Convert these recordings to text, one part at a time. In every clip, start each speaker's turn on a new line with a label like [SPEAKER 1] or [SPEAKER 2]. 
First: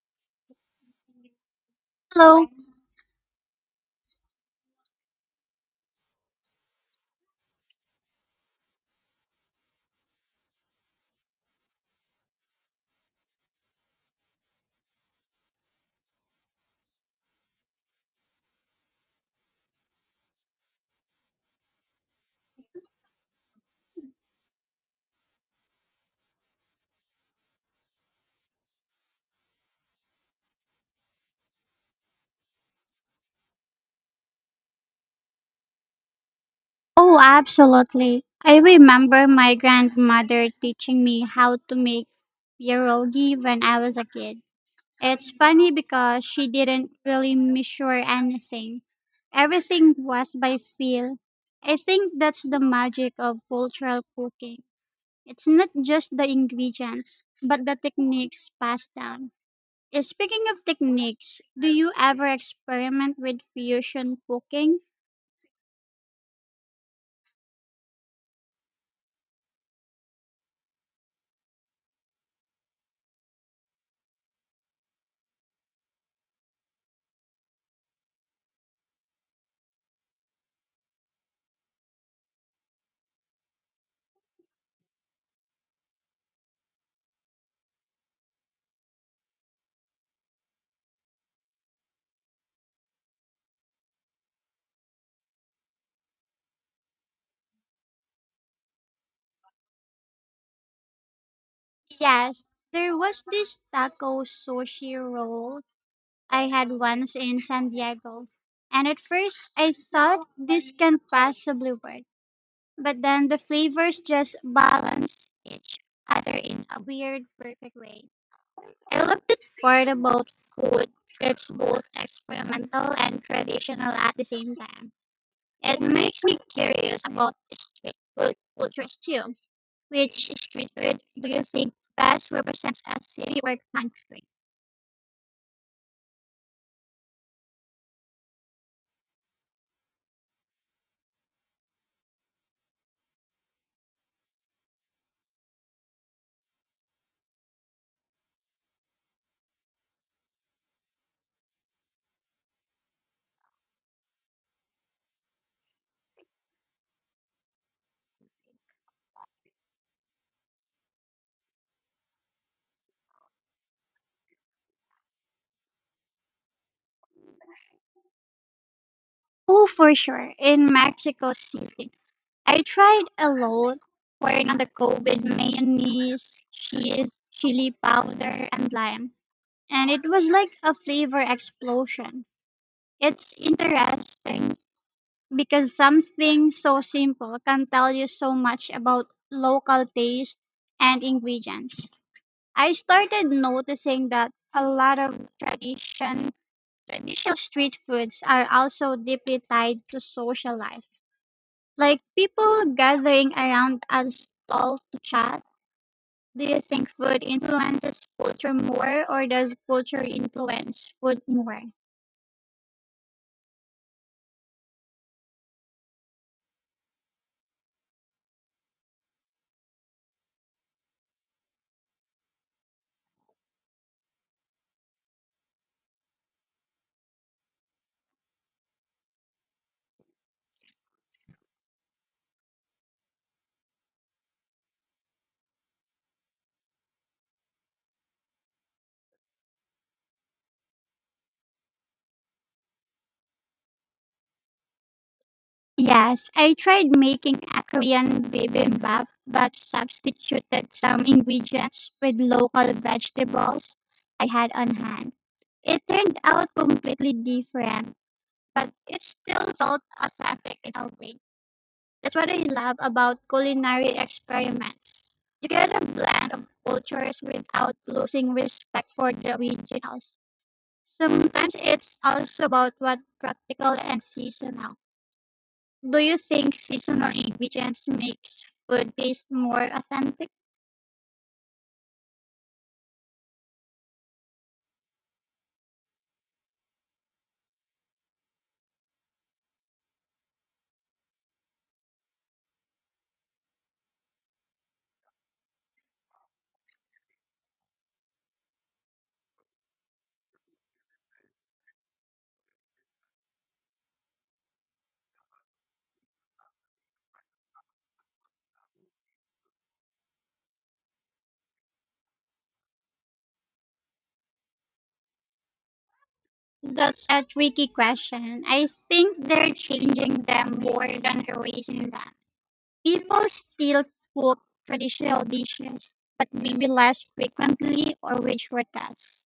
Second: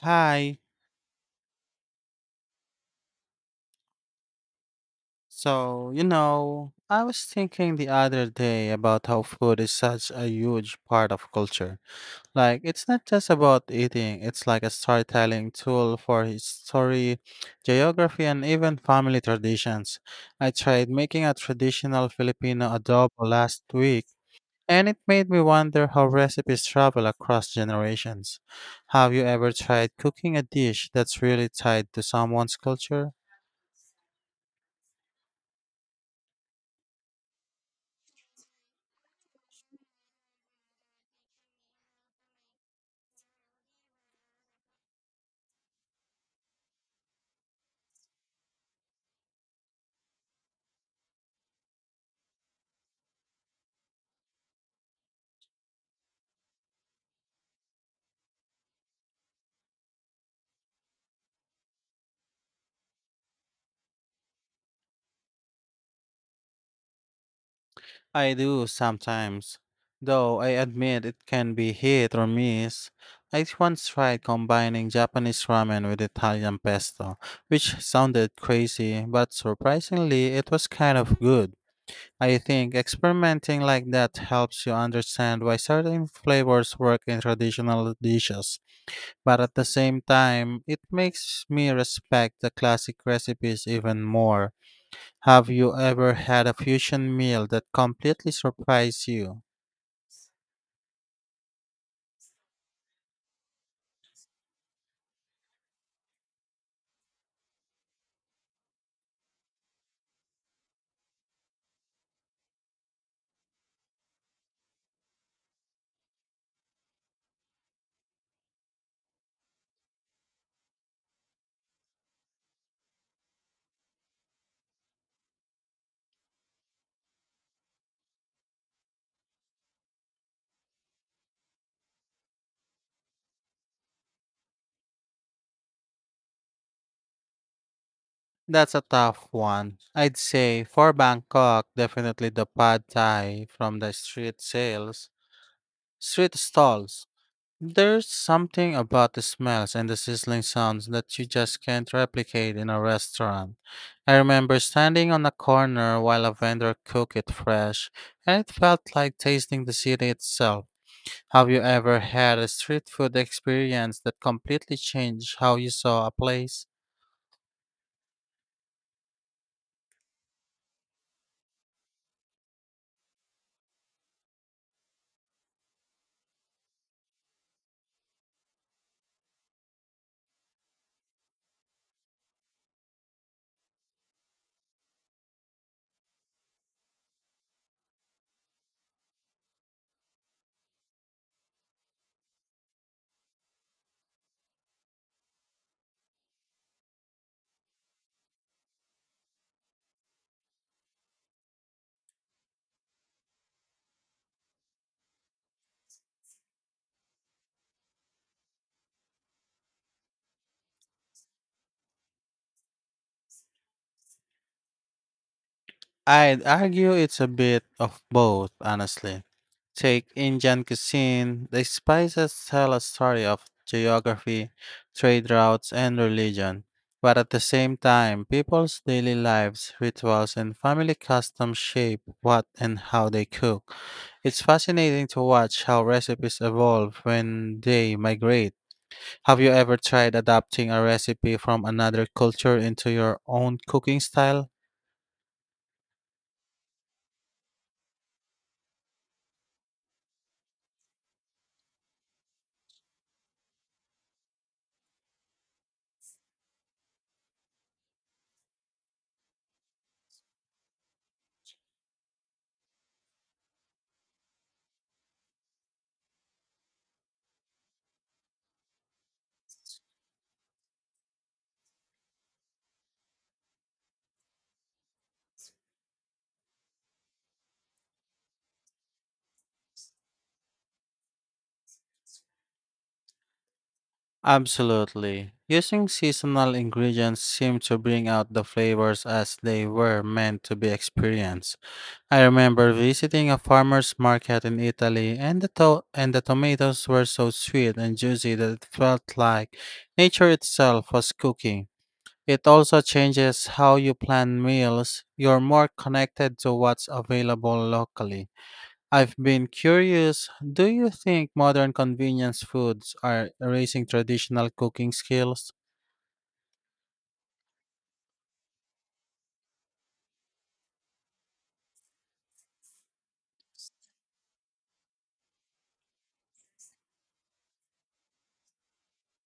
[SPEAKER 1] Hi.
[SPEAKER 2] Hello.
[SPEAKER 1] So, you know, I was thinking the other day about how food is such a huge part of culture. Like, it's not just about eating, it's like a storytelling tool for history, geography, and even family traditions. I tried making a traditional Filipino adobo last week, and it made me wonder how recipes travel across generations. Have you ever tried cooking a dish that's really tied to someone's culture?
[SPEAKER 2] Oh, absolutely. I remember my grandmother teaching me how to make pierogi when I was a kid. It's funny because she didn't really measure anything. Everything was by feel. I think that's the magic of cultural cooking. It's not just the ingredients, but the techniques passed down. Speaking of techniques, do you ever experiment with fusion cooking?
[SPEAKER 1] I do sometimes, though I admit it can be hit or miss. I once tried combining Japanese ramen with Italian pesto, which sounded crazy, but surprisingly, it was kind of good. I think experimenting like that helps you understand why certain flavors work in traditional dishes, but at the same time, it makes me respect the classic recipes even more. Have you ever had a fusion meal that completely surprised you?
[SPEAKER 2] Yes, there was this taco sushi roll I had once in San Diego. And at first I thought this can possibly work. But then the flavors just balanced each other in a weird, perfect way. I love the part about food that's both experimental and traditional at the same time. It makes me curious about street food cultures too. Which street food do you think best represents a city or country?
[SPEAKER 1] That's a tough one. I'd say for Bangkok, definitely the pad thai from the street stalls. There's something about the smells and the sizzling sounds that you just can't replicate in a restaurant. I remember standing on a corner while a vendor cooked it fresh, and it felt like tasting the city itself. Have you ever had a street food experience that completely changed how you saw a place?
[SPEAKER 2] Oh, for sure. In Mexico City, I tried a lot corn on the cob mayonnaise, cheese, chili powder, and lime. And it was like a flavor explosion. It's interesting because something so simple can tell you so much about local taste and ingredients. I started noticing that a lot of Traditional street foods are also deeply tied to social life, like people gathering around a stall to chat. Do you think food influences culture more, or does culture influence food more?
[SPEAKER 1] I'd argue it's a bit of both, honestly. Take Indian cuisine, the spices tell a story of geography, trade routes, and religion. But at the same time, people's daily lives, rituals, and family customs shape what and how they cook. It's fascinating to watch how recipes evolve when they migrate. Have you ever tried adapting a recipe from another culture into your own cooking style?
[SPEAKER 2] Yes, I tried making a Korean bibimbap, but substituted some ingredients with local vegetables I had on hand. It turned out completely different, but it still felt authentic in a way. That's what I love about culinary experiments. You get a blend of cultures without losing respect for the originals. Sometimes it's also about what practical and seasonal. Do you think seasonal ingredients makes food taste more authentic?
[SPEAKER 1] Absolutely. Using seasonal ingredients seemed to bring out the flavors as they were meant to be experienced. I remember visiting a farmer's market in Italy and and the tomatoes were so sweet and juicy that it felt like nature itself was cooking. It also changes how you plan meals. You're more connected to what's available locally. I've been curious, do you think modern convenience foods are erasing traditional cooking skills?
[SPEAKER 2] That's a tricky question. I think they're changing them more than erasing them. People still cook traditional dishes, but maybe less frequently or with shortcuts.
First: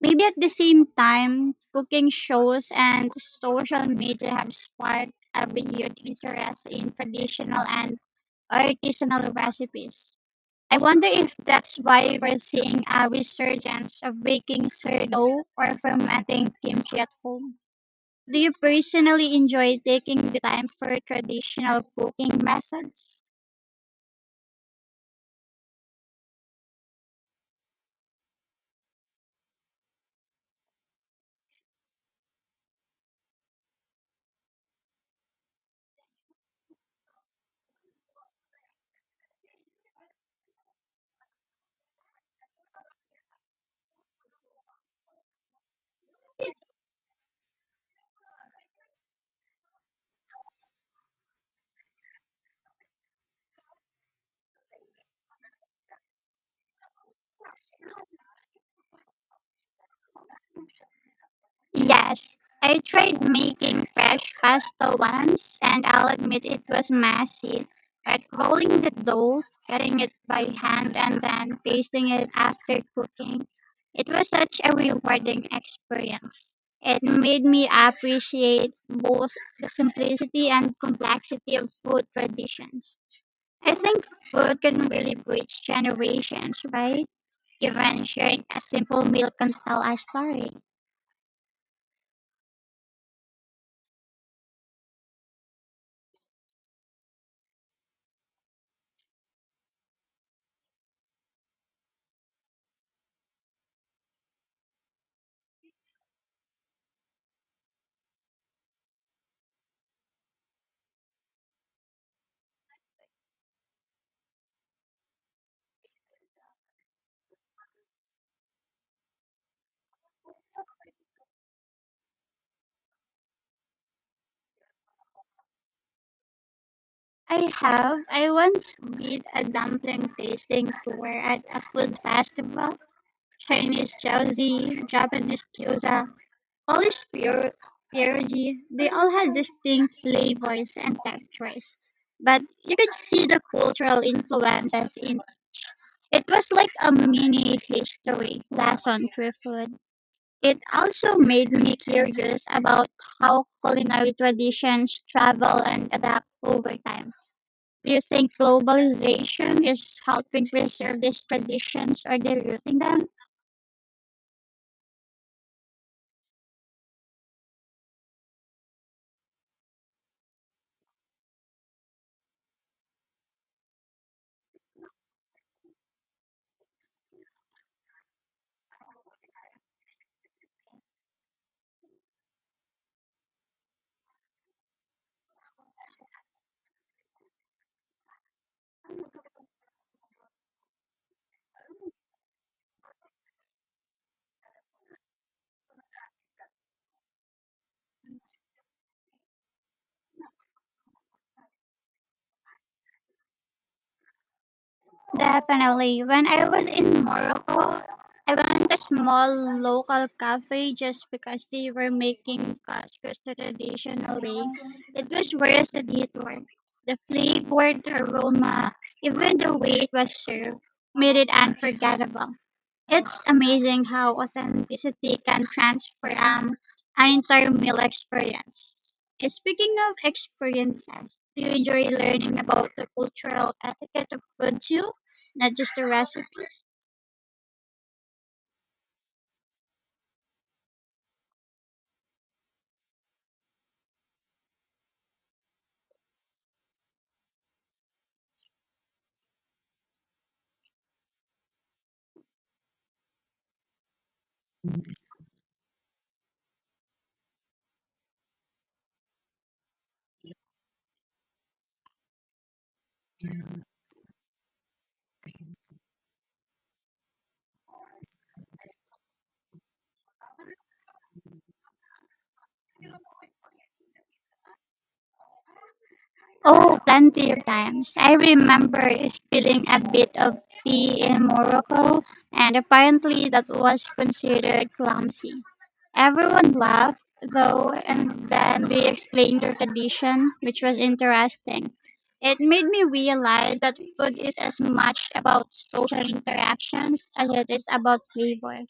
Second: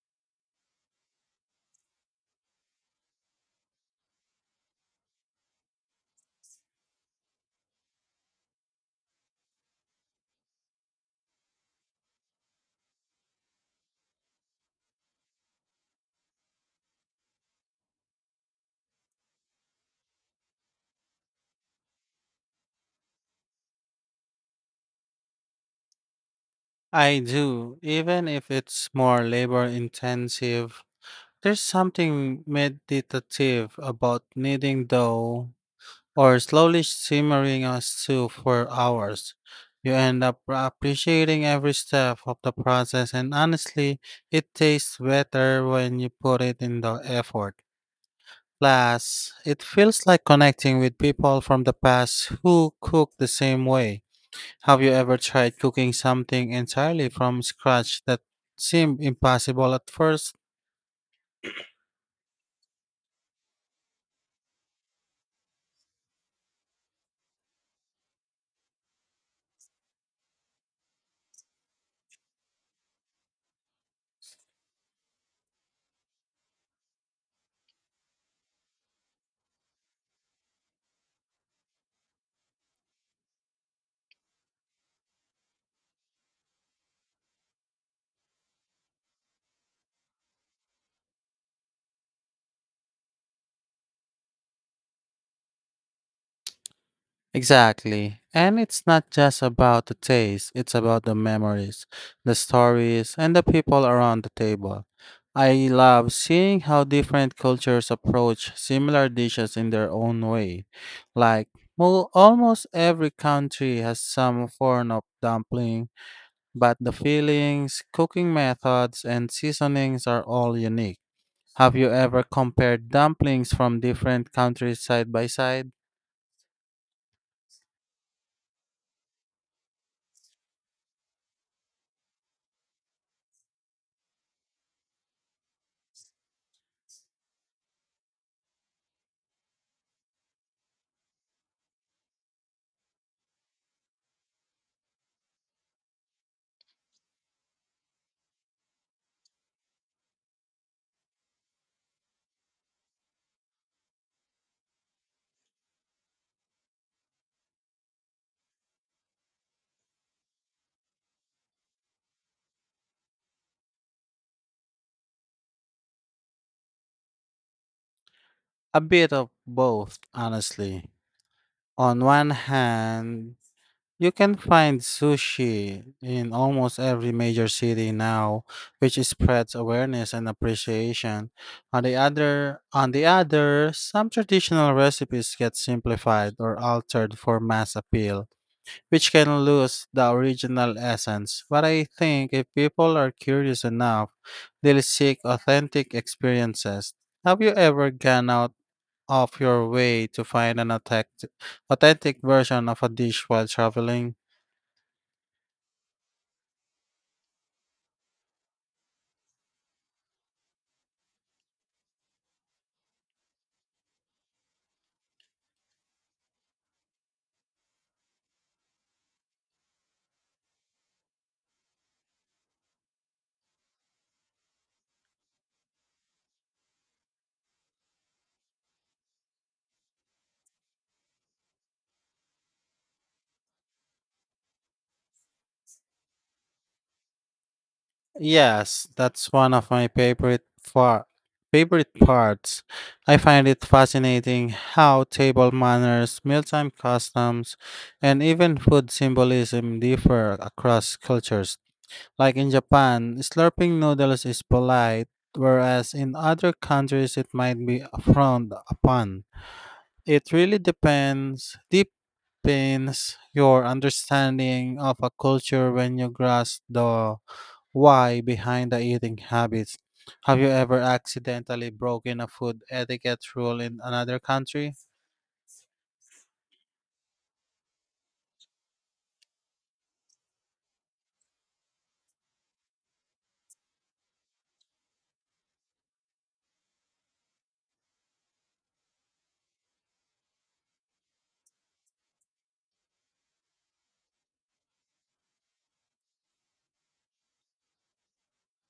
[SPEAKER 2] Maybe at the same time, cooking shows and social media have sparked a renewed interest in traditional and artisanal recipes. I wonder if that's why we're seeing a resurgence of baking sourdough or fermenting kimchi at home. Do you personally enjoy taking the time for traditional cooking methods?
[SPEAKER 1] I do, even if it's more labor intensive. There's something meditative about kneading dough or slowly simmering a stew for hours. You end up appreciating every step of the process, and honestly, it tastes better when you put it in the effort. Plus, it feels like connecting with people from the past who cook the same way. Have you ever tried cooking something entirely from scratch that seemed impossible at first?
[SPEAKER 2] Yes, I tried making fresh pasta once, and I'll admit it was messy. But rolling the dough, cutting it by hand, and then pasting it after cooking, it was such a rewarding experience. It made me appreciate both the simplicity and complexity of food traditions. I think food can really bridge generations, right? Even sharing a simple meal can tell a story.
[SPEAKER 1] Exactly. And it's not just about the taste, it's about the memories, the stories, and the people around the table. I love seeing how different cultures approach similar dishes in their own way. Like, well, almost every country has some form of dumpling, but the fillings, cooking methods, and seasonings are all unique. Have you ever compared dumplings from different countries side by side?
[SPEAKER 2] I have. I once beat a dumpling tasting tour at a food festival. Chinese jiaozi, Japanese gyoza, Polish pier- pierogi. They all had distinct flavors and textures. But you could see the cultural influences in it was like a mini history lesson through food. It also made me curious about how culinary traditions travel and adapt over time. Do you think globalization is helping preserve these traditions or diluting them?
[SPEAKER 1] A bit of both, honestly. On one hand, you can find sushi in almost every major city now, which spreads awareness and appreciation. On the other, some traditional recipes get simplified or altered for mass appeal, which can lose the original essence. But I think if people are curious enough, they'll seek authentic experiences. Have you ever gone out of your way to find an authentic version of a dish while traveling?
[SPEAKER 2] Definitely. When I was in Morocco, I went to a small local cafe just because they were making couscous the traditional way. It was worth the detour. The flavor, the aroma, even the way it was served made it unforgettable. It's amazing how authenticity can transform an entire meal experience. Speaking of experiences, do you enjoy learning about the cultural etiquette of food too, not just the recipes?
[SPEAKER 1] Yes, that's one of my favorite parts. I find it fascinating how table manners, mealtime customs, and even food symbolism differ across cultures. Like in Japan, slurping noodles is polite, whereas in other countries it might be frowned upon. It really depends deepens your understanding of a culture when you grasp the why behind the eating habits. Have you ever accidentally broken a food etiquette rule in another country?
[SPEAKER 2] Oh, plenty of times. I remember spilling a bit of tea in Morocco, and apparently that was considered clumsy. Everyone laughed, though, and then we explained the tradition, which was interesting. It made me realize that food is as much about social interactions as it is about flavor.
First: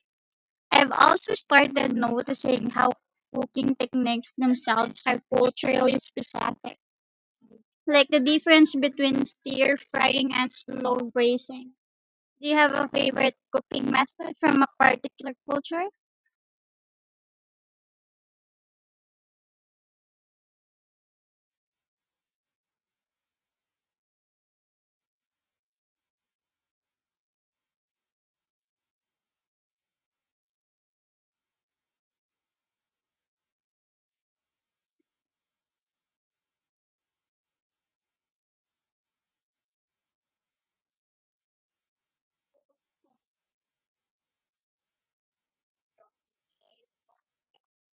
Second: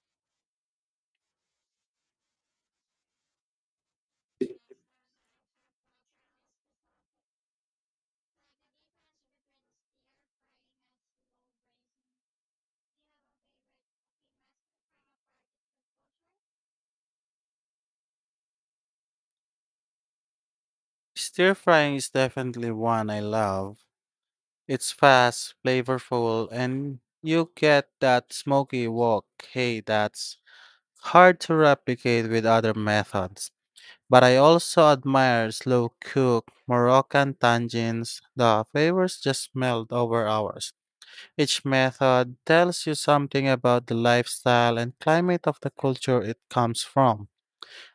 [SPEAKER 2] I've also started noticing how cooking techniques themselves are culturally specific like the difference between stir frying and slow braising. Do you have a favorite cooking method from a particular culture?
[SPEAKER 1] Stir frying is definitely one I love. It's fast, flavorful, and you get that smoky wok. Hey, that's hard to replicate with other methods. But I also admire slow cooked Moroccan tangines. The flavors just melt over hours. Each method tells you something about the lifestyle and climate of the culture it comes from.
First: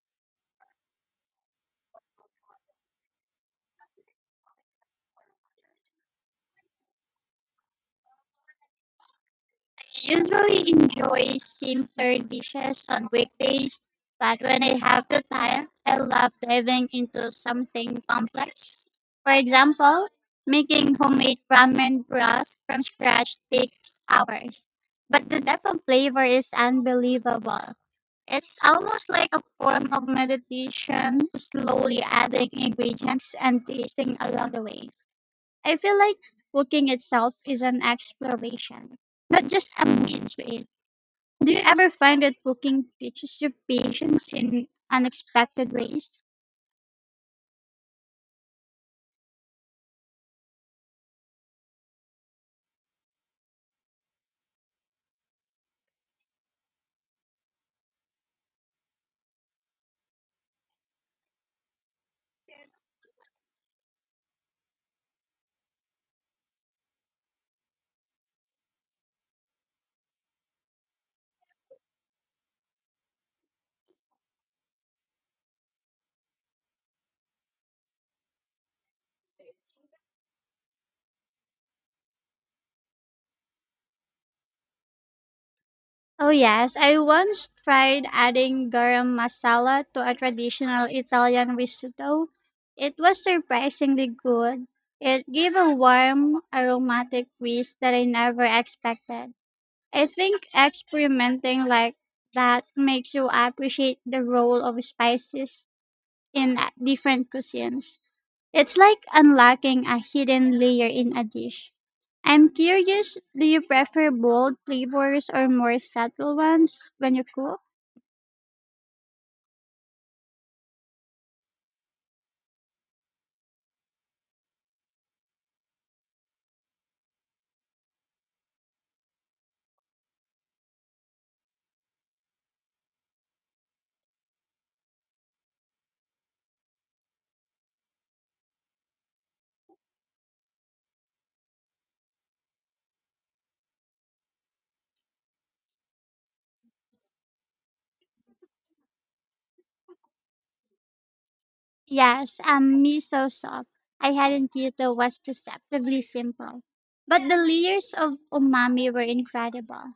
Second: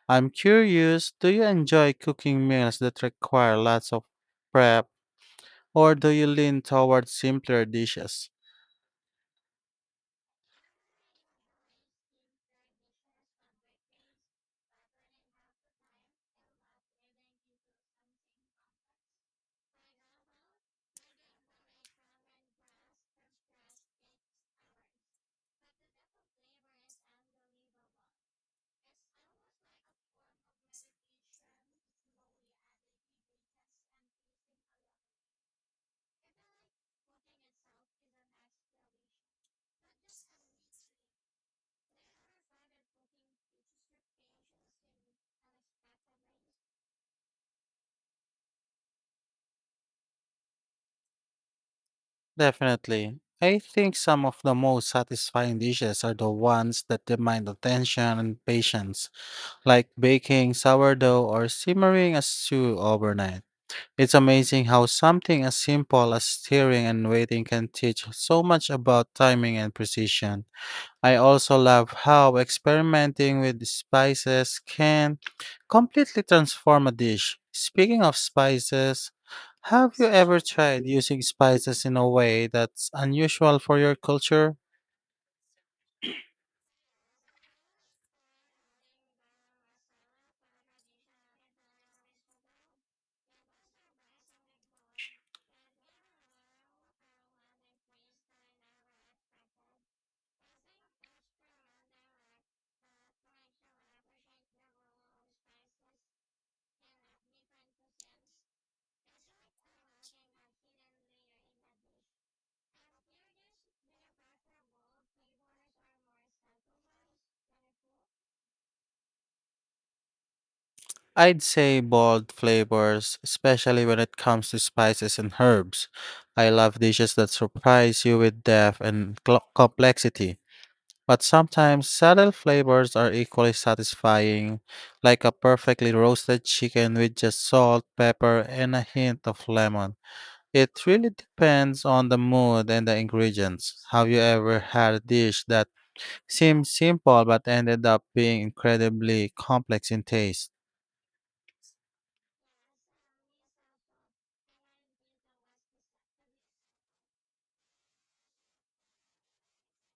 [SPEAKER 1] I'm curious, do you enjoy cooking meals that require lots of prep, or do you lean toward simpler dishes?
[SPEAKER 2] I usually enjoy simpler dishes on weekdays, but when I have the time, I love diving into something complex. For example, making homemade ramen broth from scratch takes hours, but the depth of flavor is unbelievable. It's almost like a form of meditation, slowly adding ingredients and tasting along the way. I feel like cooking itself is an exploration, not just a means to it. Do you ever find that cooking teaches you patience in unexpected ways?
[SPEAKER 1] Definitely. I think some of the most satisfying dishes are the ones that demand attention and patience. Like baking sourdough or simmering a stew overnight. It's amazing how something as simple as stirring and waiting can teach so much about timing and precision. I also love how experimenting with spices can completely transform a dish. Speaking of spices, have you ever tried using spices in a way that's unusual for your culture?
[SPEAKER 2] Oh yes, I once tried adding garam masala to a traditional Italian risotto. It was surprisingly good. It gave a warm, aromatic twist that I never expected. I think experimenting like that makes you appreciate the role of spices in different cuisines. It's like unlocking a hidden layer in a dish. I'm curious, do you prefer bold flavors or more subtle ones when you cook?
[SPEAKER 1] I'd say bold flavors, especially when it comes to spices and herbs. I love dishes that surprise you with depth and complexity. But sometimes subtle flavors are equally satisfying, like a perfectly roasted chicken with just salt, pepper, and a hint of lemon. It really depends on the mood and the ingredients. Have you ever had a dish that seemed simple but ended up being incredibly complex in taste?
[SPEAKER 2] Yes, miso soup. I had in Kyoto was deceptively simple, but the layers of umami were incredible.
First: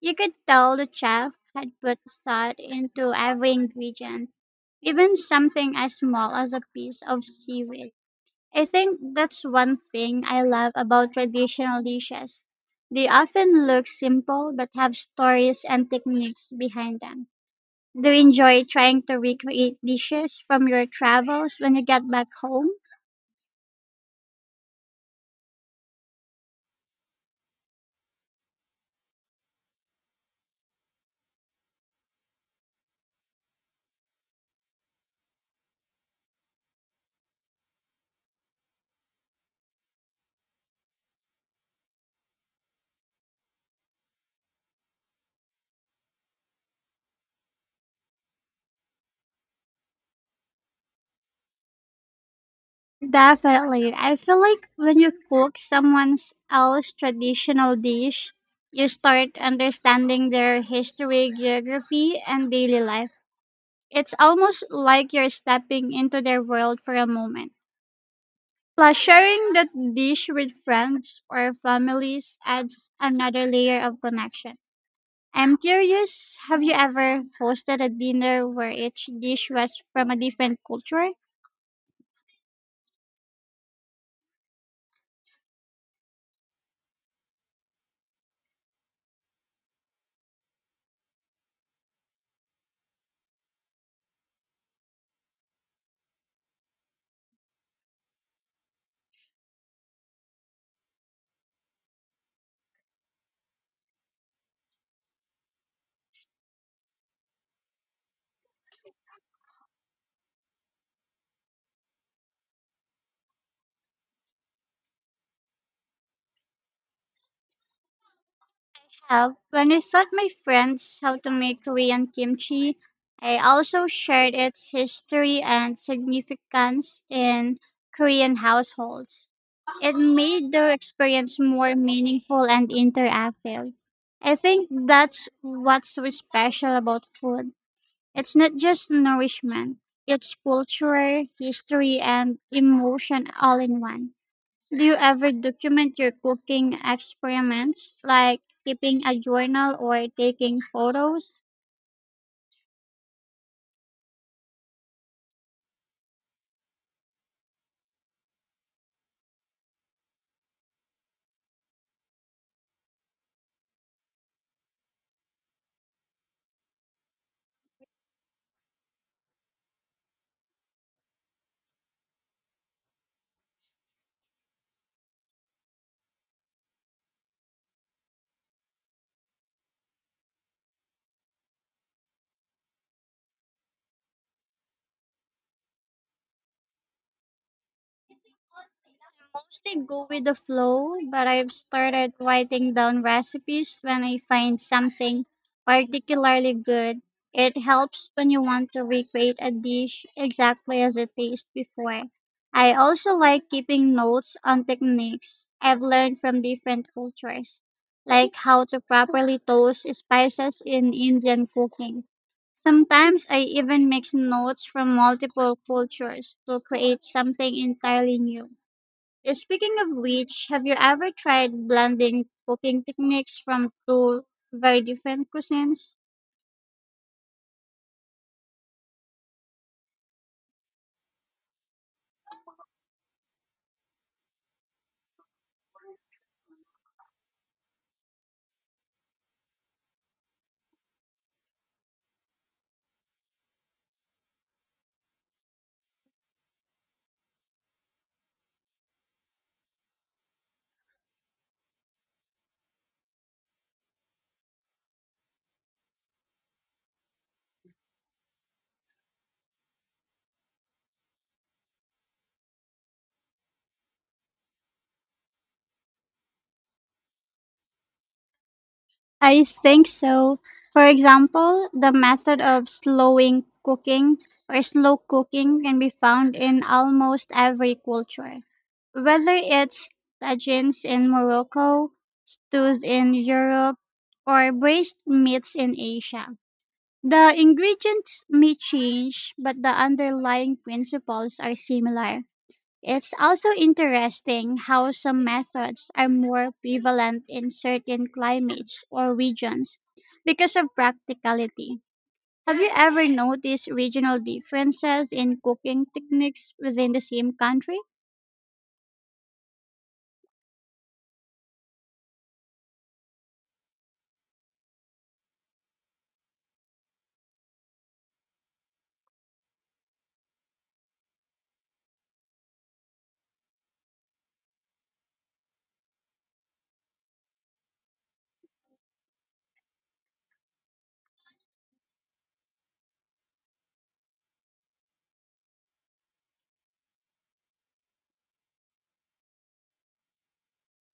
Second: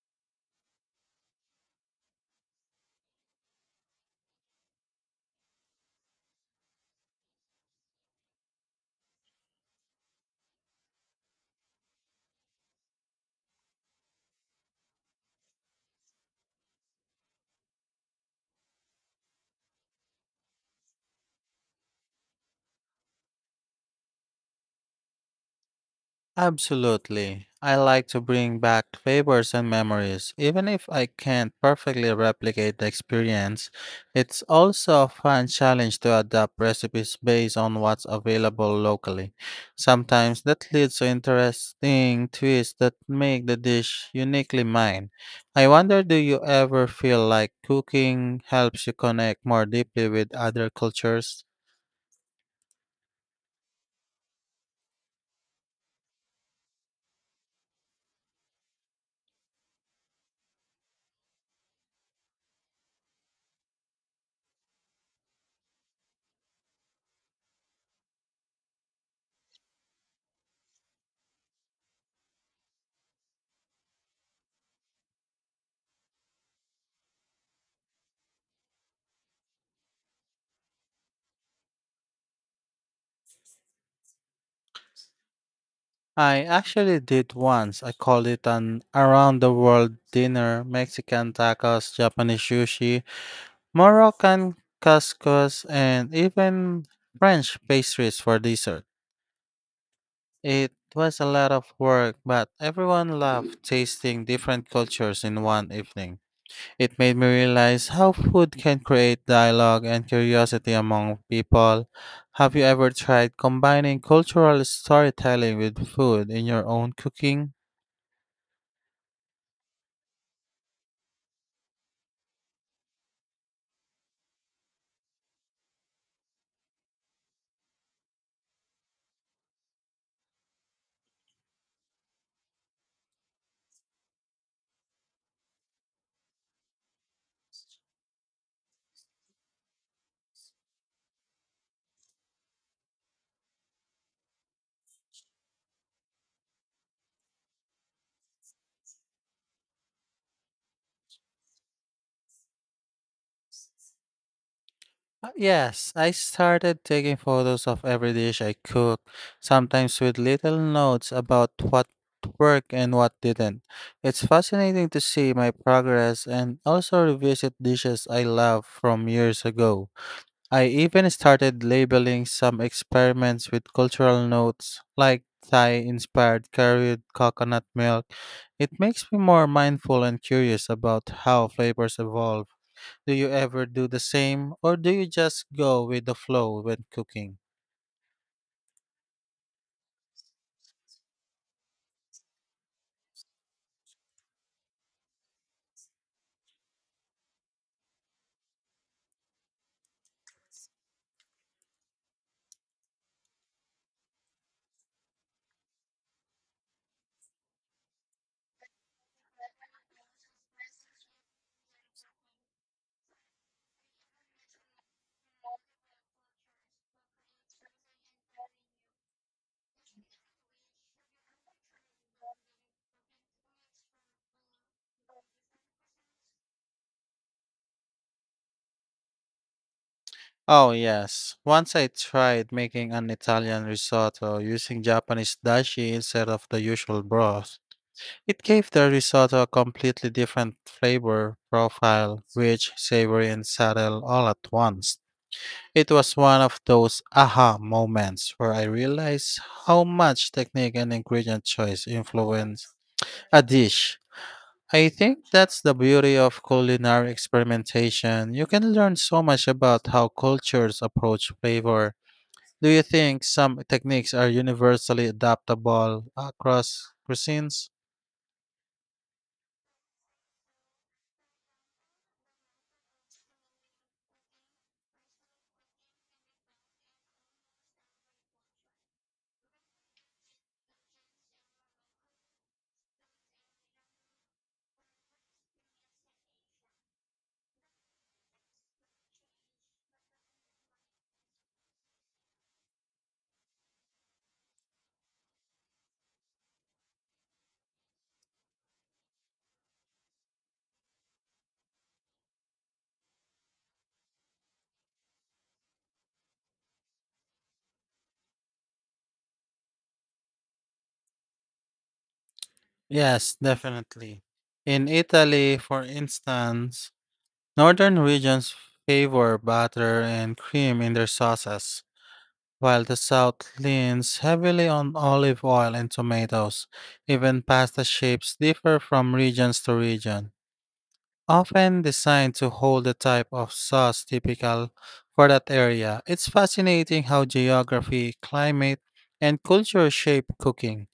[SPEAKER 2] You could tell the chef had put thought into every ingredient, even something as small as a piece of seaweed. I think that's one thing I love about traditional dishes. They often look simple but have stories and techniques behind them. Do you enjoy trying to recreate dishes from your travels when you get back home?
[SPEAKER 1] Absolutely. I like to bring back flavors and memories. Even if I can't perfectly replicate the experience, it's also a fun challenge to adapt recipes based on what's available locally. Sometimes that leads to interesting twists that make the dish uniquely mine. I wonder, do you ever feel like cooking helps you connect more deeply with other cultures?
[SPEAKER 2] Definitely. I feel like when you cook someone else's traditional dish, you start understanding their history, geography, and daily life. It's almost like you're stepping into their world for a moment. Plus, sharing that dish with friends or families adds another layer of connection. I'm curious, have you ever hosted a dinner where each dish was from a different culture?
[SPEAKER 1] I actually did once. I called it an around the world dinner. Mexican tacos, Japanese sushi, Moroccan couscous, and even French pastries for dessert. It was a lot of work, but everyone loved tasting different cultures in one evening. It made me realize how food can create dialogue and curiosity among people. Have you ever tried combining cultural storytelling with food in your own cooking?
[SPEAKER 2] Have when I taught my friends how to make Korean kimchi, I also shared its history and significance in Korean households. It made the experience more meaningful and interactive. I think that's what's so special about food. It's not just nourishment, it's culture, history, and emotion all in one. Do you ever document your cooking experiments, like keeping a journal or taking photos?
[SPEAKER 1] Yes I started taking photos of every dish I cook, sometimes with little notes about what worked and what didn't. It's fascinating to see my progress and also revisit dishes I love from years ago. I even started labeling some experiments with cultural notes like Thai inspired curry with coconut milk. It makes me more mindful and curious about how flavors evolve. Do you ever do the same, or do you just go with the flow when cooking?
[SPEAKER 2] Mostly go with the flow, but I've started writing down recipes when I find something particularly good. It helps when you want to recreate a dish exactly as it tastes before. I also like keeping notes on techniques I've learned from different cultures, like how to properly toast spices in Indian cooking. Sometimes I even mix notes from multiple cultures to create something entirely new. Speaking of which, have you ever tried blending cooking techniques from two very different cuisines?
[SPEAKER 1] Oh, yes. Once I tried making an Italian risotto using Japanese dashi instead of the usual broth. It gave the risotto a completely different flavor profile, rich, savory, and subtle all at once. It was one of those aha moments where I realized how much technique and ingredient choice influence a dish. I think that's the beauty of culinary experimentation. You can learn so much about how cultures approach flavor. Do you think some techniques are universally adaptable across cuisines?
[SPEAKER 2] I think so. For example, the method of slow cooking can be found in almost every culture. Whether it's tagines in Morocco, stews in Europe, or braised meats in Asia. The ingredients may change, but the underlying principles are similar. It's also interesting how some methods are more prevalent in certain climates or regions because of practicality. Have you ever noticed regional differences in cooking techniques within the same country?
[SPEAKER 1] Yes, definitely. In Italy, for instance, northern regions favor butter and cream in their sauces, while the south leans heavily on olive oil and tomatoes. Even pasta shapes differ from regions to region, often designed to hold the type of sauce typical for that area. It's fascinating how geography, climate, and culture shape cooking.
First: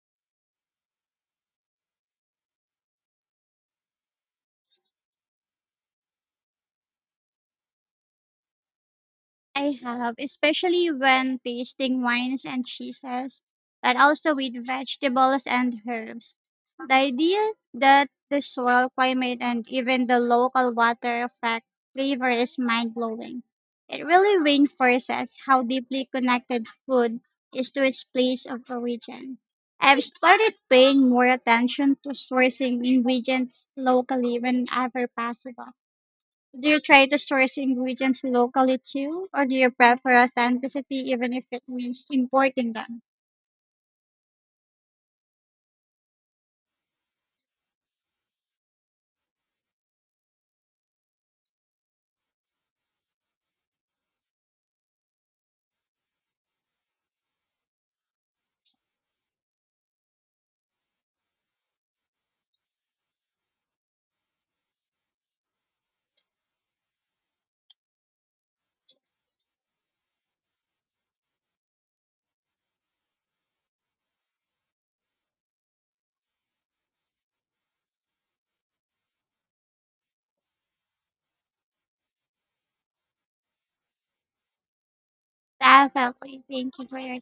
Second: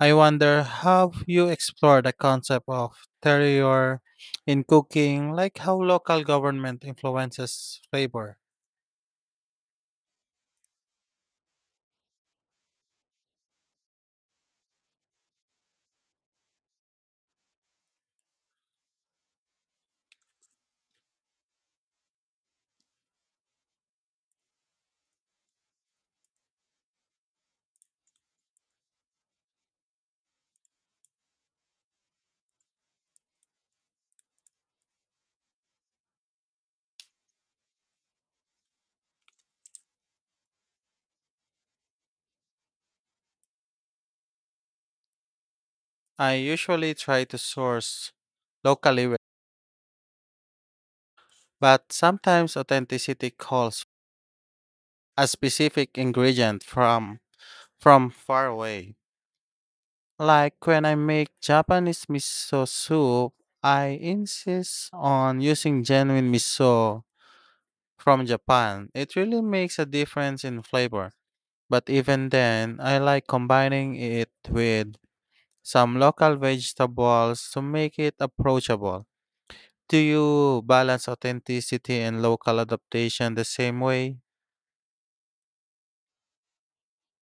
[SPEAKER 1] I wonder, have you explored the concept of terroir in cooking, like how local government influences flavor?
[SPEAKER 2] I have, especially when tasting wines and cheeses, but also with vegetables and herbs. The idea that the soil, climate, and even the local water affect flavor is mind blowing. It really reinforces how deeply connected food is to its place of origin. I've started paying more attention to sourcing ingredients locally whenever possible do you try to source ingredients locally too, or do you prefer authenticity even if it means importing them?
[SPEAKER 1] I usually try to source locally, but sometimes authenticity calls a specific ingredient from far away. Like when I make Japanese miso soup, I insist on using genuine miso from Japan. It really makes a difference in flavor. But even then, I like combining it with some local vegetables to make it approachable. Do you balance authenticity and local adaptation the same way?
[SPEAKER 2] Definitely. Thank you for your